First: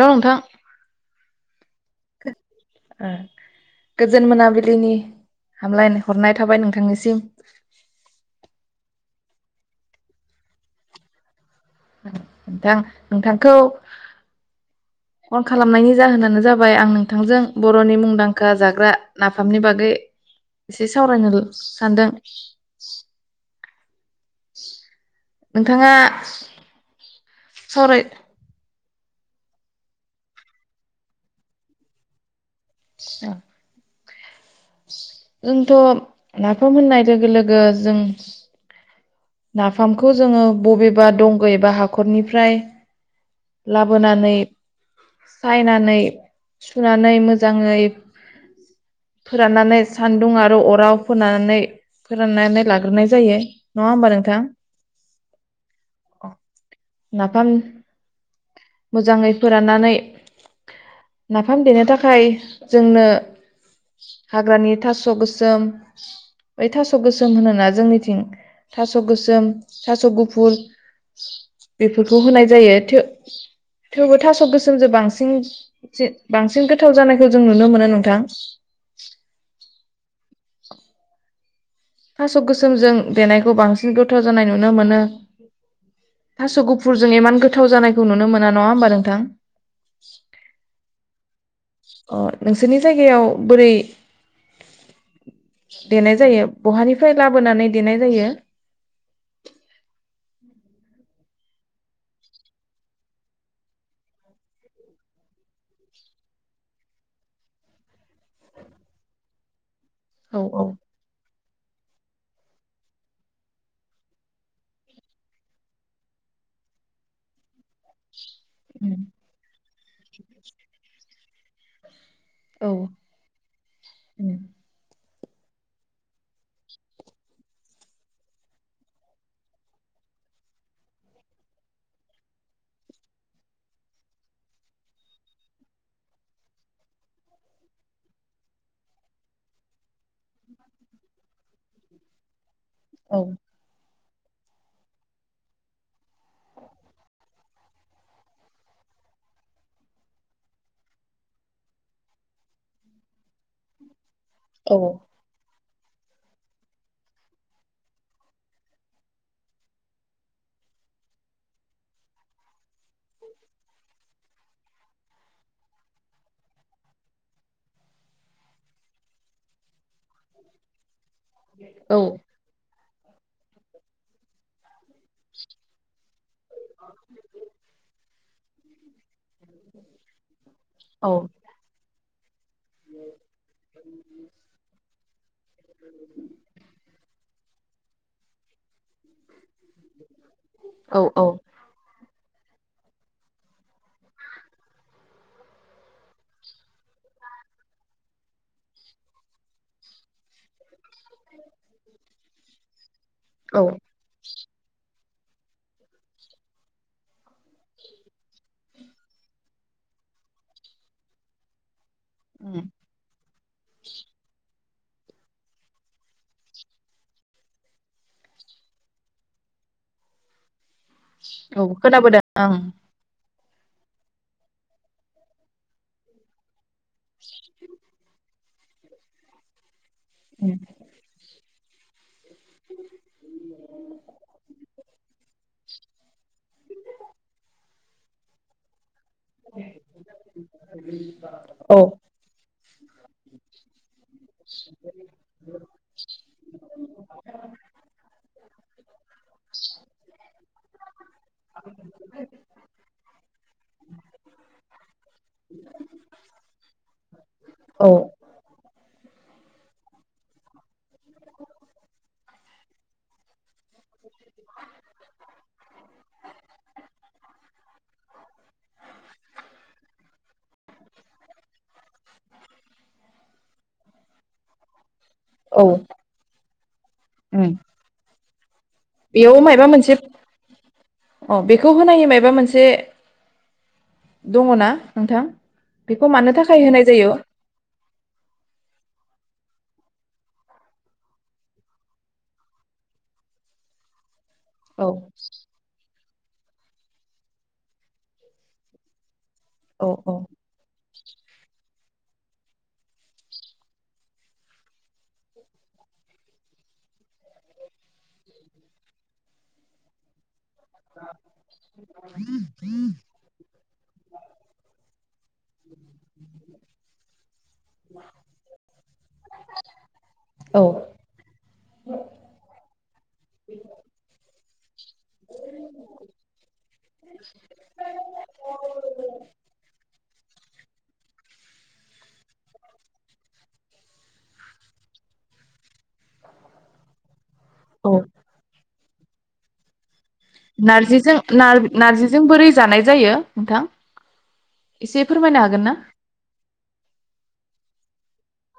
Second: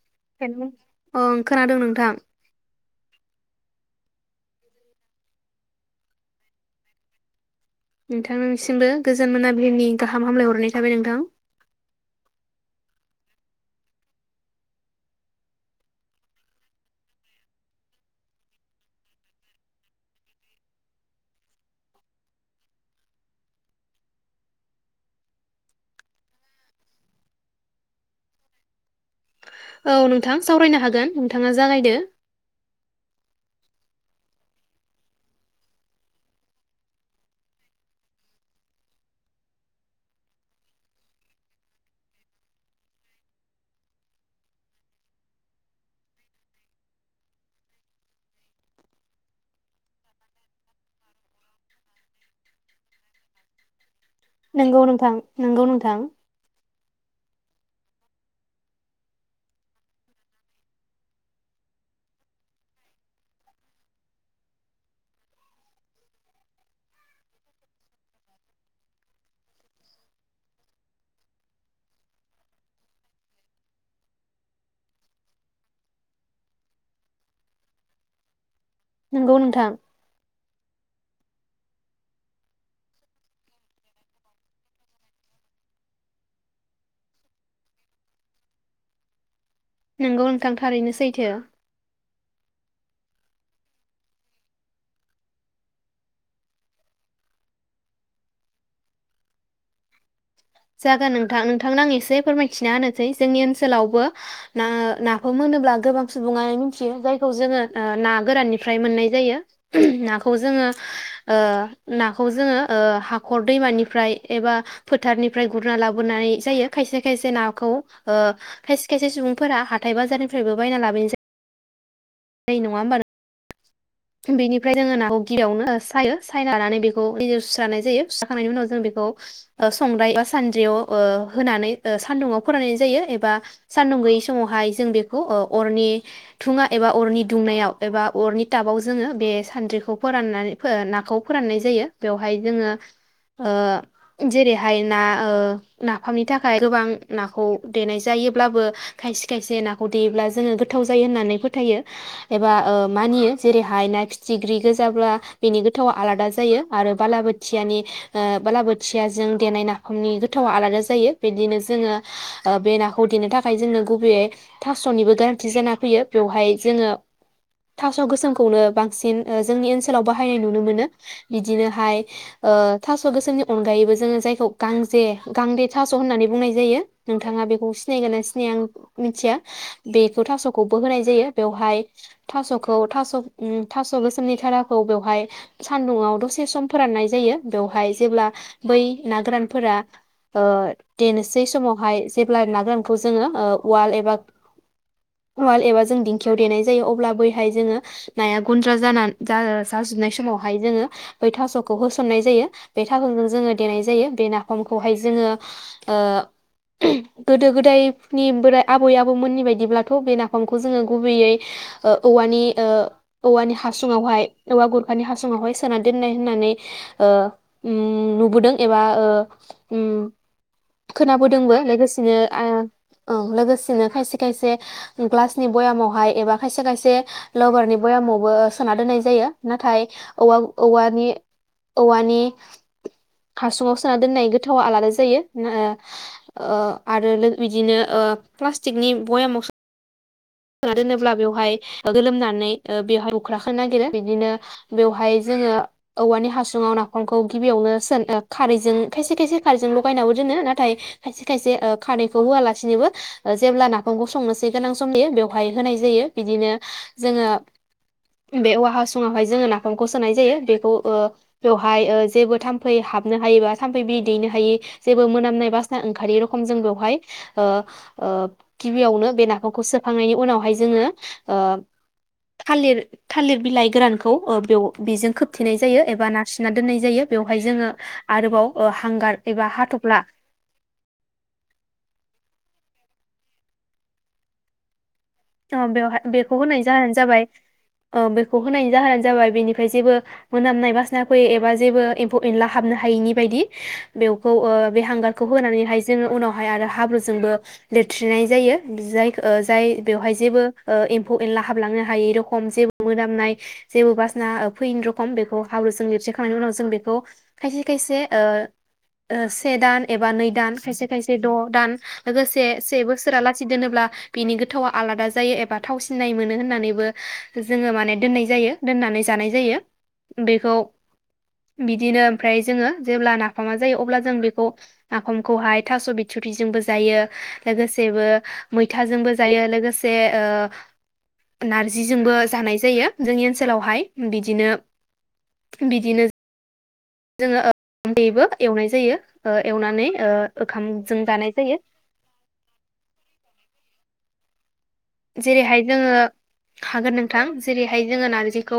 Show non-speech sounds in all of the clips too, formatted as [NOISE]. हेल' नोंथां अ खोनादों नोंथां ओ गोजोन मोनाबिलिनि हामलाय हरनाय थाबाय नोंथांनिसिम नोंथांनिसिमबो गोजोन मोनाबिलिनि गाहाम हामलायहरनाय थाबाय नोंथां। नोंथां नोंथांखौ फन खालामनायनि जाहोनानो जाबाय आं नोंथांजों बर नि मुंदांखा जाग्रा नाफामनि बागै एसे सावरायनो सानदों। नोंथाङा सावराय औ नोंथां सावरायनो हागोन नोंथाङा जागायदो। [UNINTELLIGIBLE] जोंथ' नाफाम होननाय लोगो लोगो जों। नाफामखौ जोङो बबेबा दंग एबा हाखरनिफ्राय लाबोनानै सायनानै सुनानै मोजाङै फोराननानै सानदुं आरो अराव फोननानै फोराननानै लाग्रोनाय जायो नङा होमबा नों नंगौ नोंथां नंगौ नोंथां। नाफाम मोजाङै फोराननानै नाफाम देनो थाखाय जोंनो हाग्रानि थास' गोसोम बै थास' गोसोम होनोना जोंनिथिं थास' थास' गोसोम थास' गुफुर बेफोरखौ होनाय जायो थेवबो थास' गोसोमजों बांसिन बांसिन गोथाव जानायखौ जों नुनो मोनो नोंथां। नंगौ नोंथां। थास' गोसोमजों देनायखौ बांसिन गोथाव जानाय नुनो मोनो थास' गुफुरजों इमान गोथाव जानायखौ नुनो मोना नङा होमबा नोंथां। नोंगौ नोंथां थारैनो सैथो। अ नोंसोरनि जायगायाव बोरै देनाय जायो। बहानिफ्राय लाबोनानै देनाय जायो। जागोन नोंथां नोंथांनो आं एसे फोरमायथिना होनोसै जोंनि ओनसोलावबो नाफोर मोनोब्ला गोबां सुबुङानो मिथियो जायखौ जोङो ना गोराननिफ्राय मोननाय जायो। नाखौ औ औ जोङो ओ ना खौ जोङो ओ हाखर दैमानिफ्राय एबा फोथारनि। ओमफ्राय गुरना लाबोनाय जायो खायसे खायसे नाखौ ओ। खायसे उम खायसे सुबुंफोरा हाथ हाथाइ बाजारनिफ्रायबो बायना लाबोनाय जायो। न औ नङा होमबा उम नों बेनिफ्राय जोङो नाखौ। गिबियावनो सायो सायनानै बेखौ दैजों सुस्रानाय जायो सुस्राखांनायनि उनाव जों बेखौ संद्राय एबा सानद्रियाव ओ होनानै ओ सान्दुंवाव फोराननाय जायो एबा सानदुं गैयै समावहाय जों बेखौ ओ अरनि थुङा एबा अरनि दुंनायाव एबा अरनि टाबाव जोङो बे सानद्रिखौ फोराननानै नाखौ फोराननाय जायो बेवहाय जोङो। औ ओ। जेरैहाय ना ओ नाफामनि थाखाय गोबां नाखौ देनाय जायोब्लाबो खायसे खायसे नाखौ देयोब्ला जोङो गोथाव जायो होननानै फोथायो एबा ओ मानियो। जेरैहाय नाफि जिग्रि औ गोजाब्ला बेनि गो गोथावा आलादा जायो आरो बालाबोथियानि ओ बालाबोथियाजों देनाय नाफामनि गोथावा आलादा जायो बिदिनो जोङो ओ बे नाखौ देनो थाखाय जोङो गुबैयै थास निबो गोनांथि जाना फैयो बेवहाय जोङो थास गोसोम खौनो बांसिन ओ जोंनि ओनसोल। ओनसोलाव बाहायनाय नुनो मोनो बिदिनो हाय औ ओ थासगोसोमनि अनगायैबो जोङो जायखौ गांजे गांदे थास होननानै बुंनाय जायो नोंथाङा बेखौ सिनायगोन सिनाया आं मिथिया बेखौ थास खौबो होनाय औ जायो बेवहाय थासखौ थास। उम थास गोसोमनि थाराखौ बेवहाय सान्दुाव दसे सम फोराननाय जायो। बेवहाय जेब्ला। बै ना गोरानफोरबो ओ औ औ देनोसै समावहाय जेब्ला ना गोरानखौ जोङो ओ उवाल एबा उवाल एबा जों दिंखियाव देनाय जायो अब्ला बैहाय जोङो नाया गुन्द्रा जाना जा जाजोबनाय समावहाय जोङो बै थास'खौ होसननाय जायो बे थागोनजों जोङो औ देनाय जायो बे नाफामखौहाय जों जोङो ओ गोदो गोदायनि बोराय आबै आबौमोननि बायदिब्लाथ' बे नाफामखौ जोङो गुबैयै ओ औवानि उम ओ औवानि हासुुङावहाय औवा गरखानि हासुङावहाय सोना दोनो होन्नानै ओ उम नुबोदों एबा ओ उम खोनाबोदोंबो औ लोगोसेनो खोनाबोदों आ ओं औ लोगोसे दोनो खायसे खायसे ग्लासनि बयामावहाय एबा खायसे खायसे लबारनि आवबो सोना दोननाय जायो नाथाय औवा औवानि औवानि हासुङाव सोना दोननाय गोथावा आलादा जायो ओ ओ आरो लो बिदिनो ओ प्लाष्टिकनि बयेमाव सो ना दोनोब्ला बेवहाय औ ओ गोलोमनानै ओ बेवहाय बुख्राखोनो नागिरो बिदिनो बेवहाय जोङो औवानि हासुङाव नाफामखौ गिबियावनो सोनो खार खारैजों खायसे खायसे खारैजों लगायनाबो दोनो नाथाय खायसे खायसे ओ खारैखौ होआलासिनोबो जेब्ला नाफामखौ संनोसै गोनां सम जायो बेयाव होनाय जायो बिदिनो जोङो औ बे औवा हासुं फुङावहाय जोङो नाफामखौ सोनाय जायो बेखौ ओ बेवहाय ओ जेबो थाम फै हाबनो हायोबा थाम्फै बिदै दैनो हायै जेबो मोनामनाय बासा ओंखारि रखम जों बेवहाय ओ ओ गिबियावनो बे नाफामखौ सो खांनायनि उनावहाय जोङो ओ थालिर थालिर बिलाइ गोरानखौ ओ बेयाव बेजों खोबथेनाय औ जायो एबा नारसिना दोननाय जायो बेवहाय उम जोङो आरोबाव ओ हांगार बेयाव एबा मायबा मोनसे हाथ'फ्ला से दङ ना नोंथां? औ बेवहाय मानो बेखौ थाखाय होनायनि होनाय जाहोनानो जायो? जाबाय ओ बेखौ होनायनि जाहोनानो जाबाय बेनि ओमफ्राय जेबो मोनामनाय बासना फैयो एबा जेबो एम्फौ एनला हाबनो हायैनि बायदि बेव खौ ओ बे औ हांगारखौ होनानैहाय जोङो उनाव बहाय आरो हाब्रुजोंबो लिरथ्रिनाय जायो जायखो ओ जाय औ बेवहाय औ जेबो ओ एम्फौ एनला हाबलांनो हायै रखम जेबो मोदामनाय जेबो बासना फैन रखम बेखौ हावरुजों लिरथिखांनायनि उनाव जों बेखौ खायसे खायसे ओ से दान एबा नै दान खायसे खायसे द दान लोगोसे से बोसोरा लासि दोनोब्ला बेनि गो आलादा जायो एबा थाव सिनाय मोनो होननानैबो जोङो माने दोननाय जायो दोनना नानै जानाय जायो बेखौ औ बिदिनो ओमफ्राय जोङो जेब्ला नाफामा जायो अब्ला जों बेखौ नाफामखौहाय थास बिथुथिजोंबो जायो लोगोसेबो मैथाजोंबो जायो लोगोसे ओ‌ नारजिजोंबो जानाय जायो जोंनि ओनसोलावहाय बिदिनो बिदिनो जोङो औ ओ दैबो एवनाय जायो ओ एवनानै ओ ओंखामजों नारजिजों जानाय जायो नार नारजिजों बोरै जानाय जायो नोंथां एसे फोरमायनो हागोन जेरैहाय ना? जोङो हागोन नोंथां जेरैहाय जोङो नारजिखौ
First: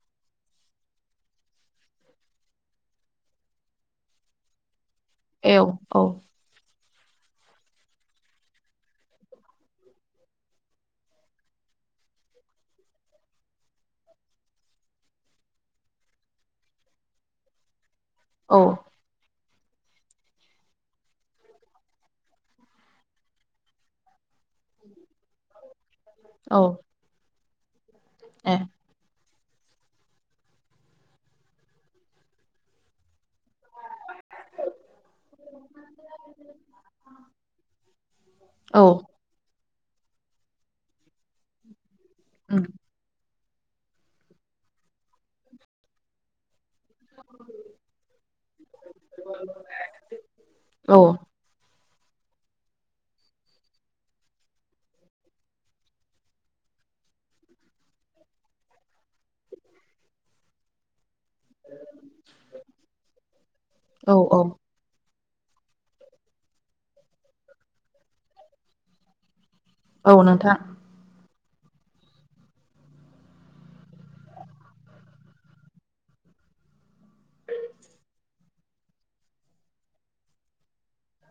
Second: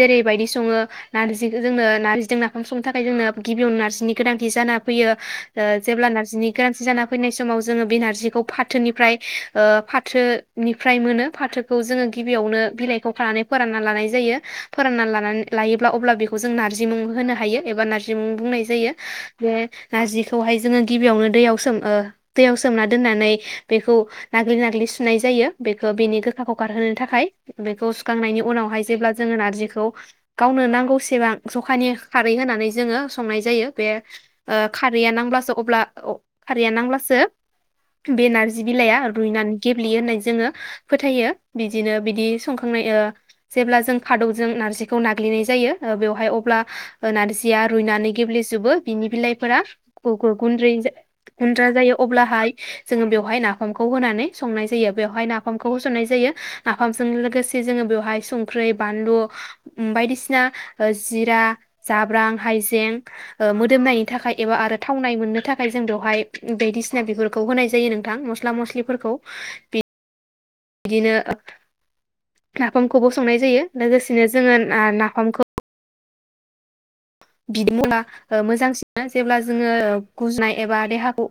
जेरैबायदि सङो नारजि जोंङो नारजिजों नाफाम संनो थाखाय जोंनो गिबियावनो नारजिनि गोनांथि जाना फैयो औ ओ औ जेब्ला नारजिनि गाज्रि जाना फैनाय समाव जोङो बे नारजिखौ फाथोनिफ्राय ओ फाथो निफ्राय मोनो फाथोखौ जोङो गिबियावनो बिलाइखौ खानानै फोरानना लानाय जायो फोरानना लानानै लायोब्ला अब्ला बेखौ जों नारजि मुं होनो हायो एबा नारजि बिमुं औ बुंनाय जायो बे नारजिखौहाय जोङो गिबियावनो दैयाव सोम ओ दैयाव सोमना दोननानै बेखौ नाग्लि नाग्लि सुनाय जायो बे थ बेनि गोखाखौ औ गारहोनो थाखाय बेखौ सु खांनायनि ए उनावहाय जेब्ला जोङो नारजिखौ गावनो नांगौसेबां जखानि खारै होनानै जोङो संनाय जायो बे ओ खारैया नांब्लासो अब्ला खारैया नांब्लासो बे नारजि औ बिलाइया रुइनानै गेब्लेयो होननाय जोङो फोथायो बिदिनो बिदि उम संखांनाय ओ जेब्ला जों खादौजों नारजिखौ नाग्लिनाय जायो ओ बेवहाय अब्ला नारजिया रुइनानै गेब्लेजोबो बिनि बिलाइफोरा ग-ग गुनद्रि औ गुन्द्रा जायो अब्लाहाय जोङो बेवहाय नाफामखौ होनानै संनाय जायो बेयाव नाफामखौ होसननाय जायो नाफामजों लोगोसे जोङो बेयावहाय संख्रि बालु उम बायदिसिना जिरा जाब्रां हाइजें ओ मोदोमनायनि औ थाखाय औ एबा आरो थावनाय मोननो थाखाय जों बेवहाय बायदिसिना बिगुरखौ होनाय जायो नोंथां मस्ला मस्लिफोरखौ अ नोंथां बिदिनो ओ नाफामखौबो संनाय जायो लोगोसेनो जोङो नाफामखौ बि [UNINTELLIGIBLE] मोजांसिन जेब्ला जोङो गुजुनाय एबा देहाखौ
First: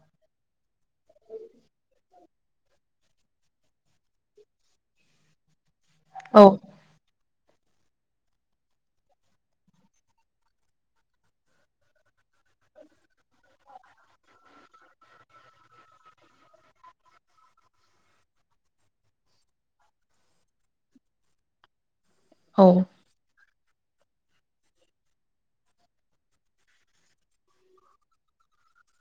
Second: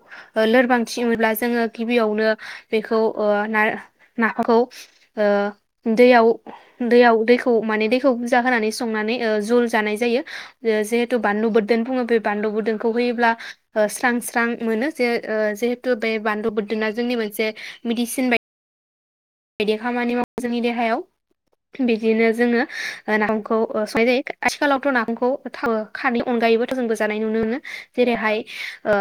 लोरबांथि मोनब्ला जोङो गिबियावनो बेखौ ओ ना नाफाखौ ओ दैयाव औ दैयाव दै खौ माने दैखौ बुरजा होनानै संनानै जुल जानाय जायो जिहेतु बानलु ब्दोन बुङो बे बानलु बोरदोनखौ होयोब्ला स्रां स्रां मोनो जे जिहेथु बे बान्लु बोरदोना जोंनि मोनसे मेडिसिन बा बायदि खामानि मावो जोंनि देहायाव बि बिदिनो जोङो औ नाफाम खौ संनाय जायो आथिखालावथ नाफामखौ थाव खारैनि अनगायैबो थाव जोंबो जानाय नुनो मोनो जेरैहाय ओ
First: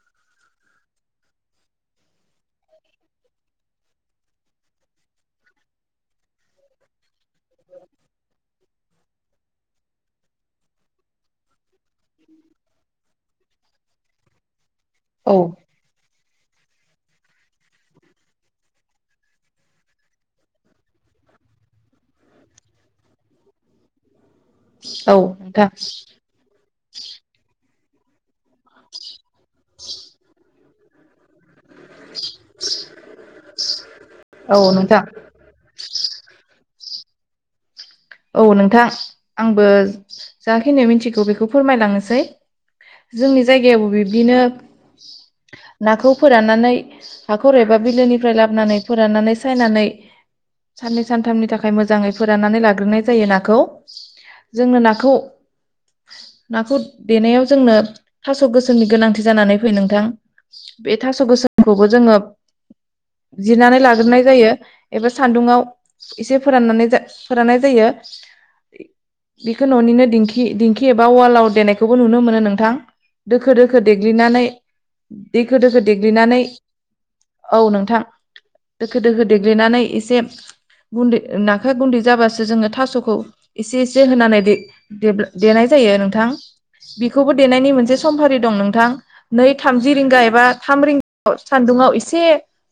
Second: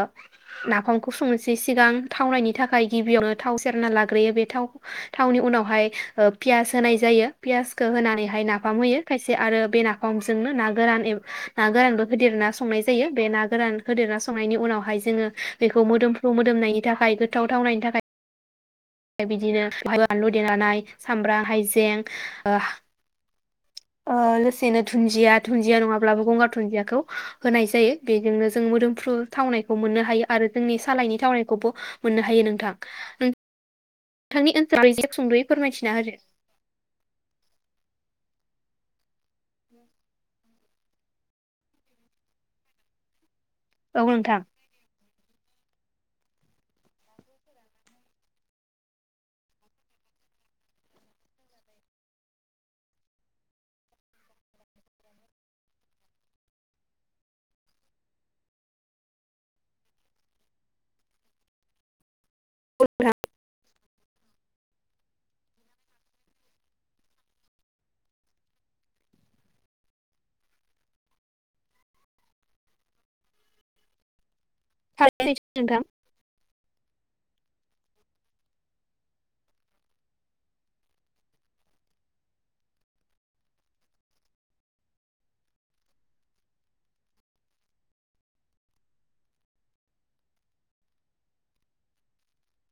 नाफामखौ संनोसै सिगां थावनायनि थाखाय गिबियावनो थाव सेरना लाग्रोयो बे थाव थावनि उनावहाय पियास होनाय जायो पियासखौ होनानै हाय ना नाफाम होयो खायसे आरो बे नाफामजोंनो ना गोरान ना गोरानबो होदेरना संनाय जायो बे ना गोरान होदेरना संनायनि उनाव हाय जोङो औ बेखौ मोदोम मोदोमनायनि थाखाय गोथाव थावनायनि थाखाय बिदिनो बानलु देनाय सामब्राम हाइजें ओ ओ लो सेनो औ दुन्दिया नोंथां दुुनन्दिया नङाब्लाबो गंगार दुुनन्दियाखौ होनाय जायो। बेजोंनो जों मोदोमफ्रु थावनायखौ मोननो हायो आरो जोंनि सालायनि थावनायखौबो मोननो हायो नोंथां ओं नोंथांनि औ ओनसोलाव नोंथां जिक सुंद'यै फोरमायथिना होदो औ नोंथां आंबो जाखिनि मिथिगौ बेखौ फोरमायलांनोसै जोंनि जायगाबो औ बिदिनो नोंथां नाखौ फोराननानै हाखर एबा बिलोनिफ्राय लाबोनानै फोराननानै सायनानै साननै सान्थामनि थाखाय मोजाङै फोराननानै लाग्रोनाय जायो नाखौ जोंनो नाखौ नाखौ देनायाव जोंनो थास' गोसोमनि गोनांथि जानानै फैयो नोंथां बे थास' गोसोमखौबो जोङो जिरनानै लाग्रोनाय जायो एबा सान्दुंआव एसे फोराननानै जा फोराननाय जायो। बेखौ न'निनो दिंखि-दिंखि एबा उवालाव देनायखौबो नुनो मोनो नोंथां दोखो-दोखो देग्लिनानै थारैनो दोखो-दोखो नोंथां। देग्लिनानै औ नोंथां दोखो-दोखो देग्लिनानै एसे गुन्दै नाखो गुन्दै जाबासो जोङो था थासखौ ऐसे-ऐसे होनानै दे देब्ला देनाय जायो नोंथां बेखौबो देनायनि मोनसे समफारि दं नोंथां नै थामजि रिंगा एबा थाम रिंगायाव सान्दुं‌आव एसे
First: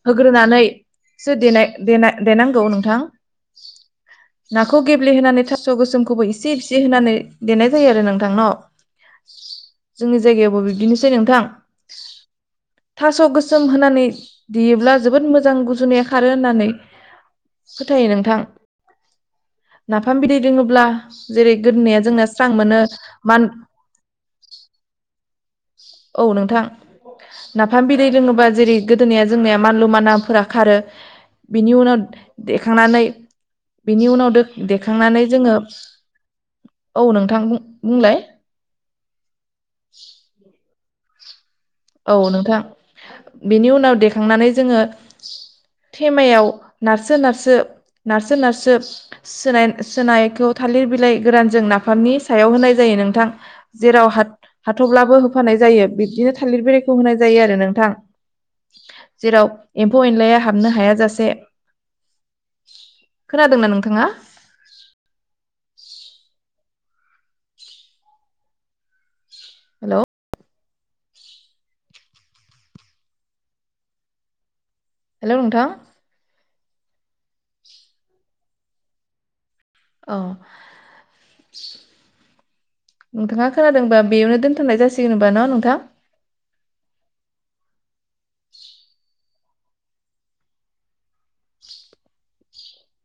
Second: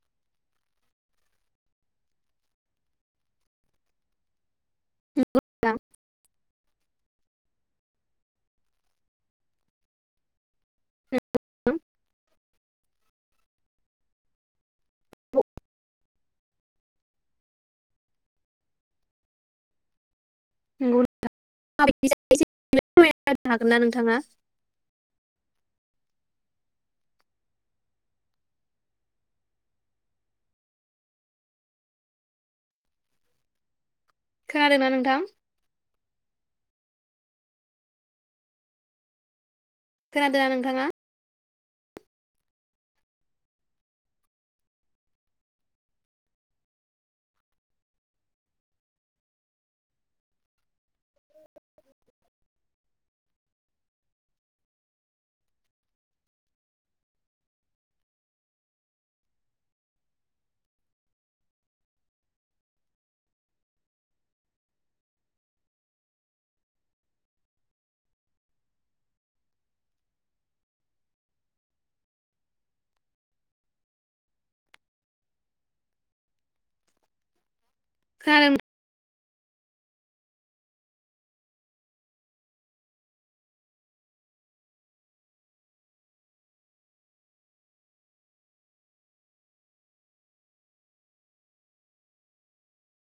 होग्रोनानैसो देनाय-देना-देनांगौ नोंथां नाखौ गेब्लेहोनै थास गोसोमखौबो ऐसे-ऐसे होनानै देनाय जायो आरो नोंथां न जोंनि जायगायावबो बिब्दि सै नोंथां थास गो सोम होनानै देयोब्ला जोबोद मोजां गुजुनाया खारो होननानै फोथायो नोंथां। नाफ फाम बिदै दोंङोब्ला नंगौ जेरै गोदोनाया माबायदि जोंना जायो एसे स्रां मोनो फोरमायना मान होनो हागोन ना नोंथाङा औ नोंथां नाफाम बिदै लोंङोबा जेरै गोदोनिाया जोंनिया मानलु मानला फोरा खारो बिनि उनाव देखांनानै बिनि उनाव दो खोनादोंना नोंथां देखांनानै जोंङो औ नोंथां बुं बुंलाय खोनादोंना नों थाङा औ नोंथां बेनि उनाव देखांनानै जोंङो थेमायाव नारसो-नारसो-नारसो-नारसो सोनाय-सोनायखौ थालिर बिलाय गोरानजों नाफामनि सायाव होनाय जायो नोंथां जेराव हाथफब्लाबो होफानाय जायो बिब्दिनो थालिर बिलायखौ होनाय जायो आरो नोंथां जेराव एम्फौ एनलाया हाबनो हायाजासे खोनादोंना नोंथाङा हेलौ हेलौ नोंथां खोनादों अ नोंथाङा खोनादोंबा बेयावनो दोनथनाय जासिगोनबा न नोंथां [INAUDIBLE] [INAUDIBLE]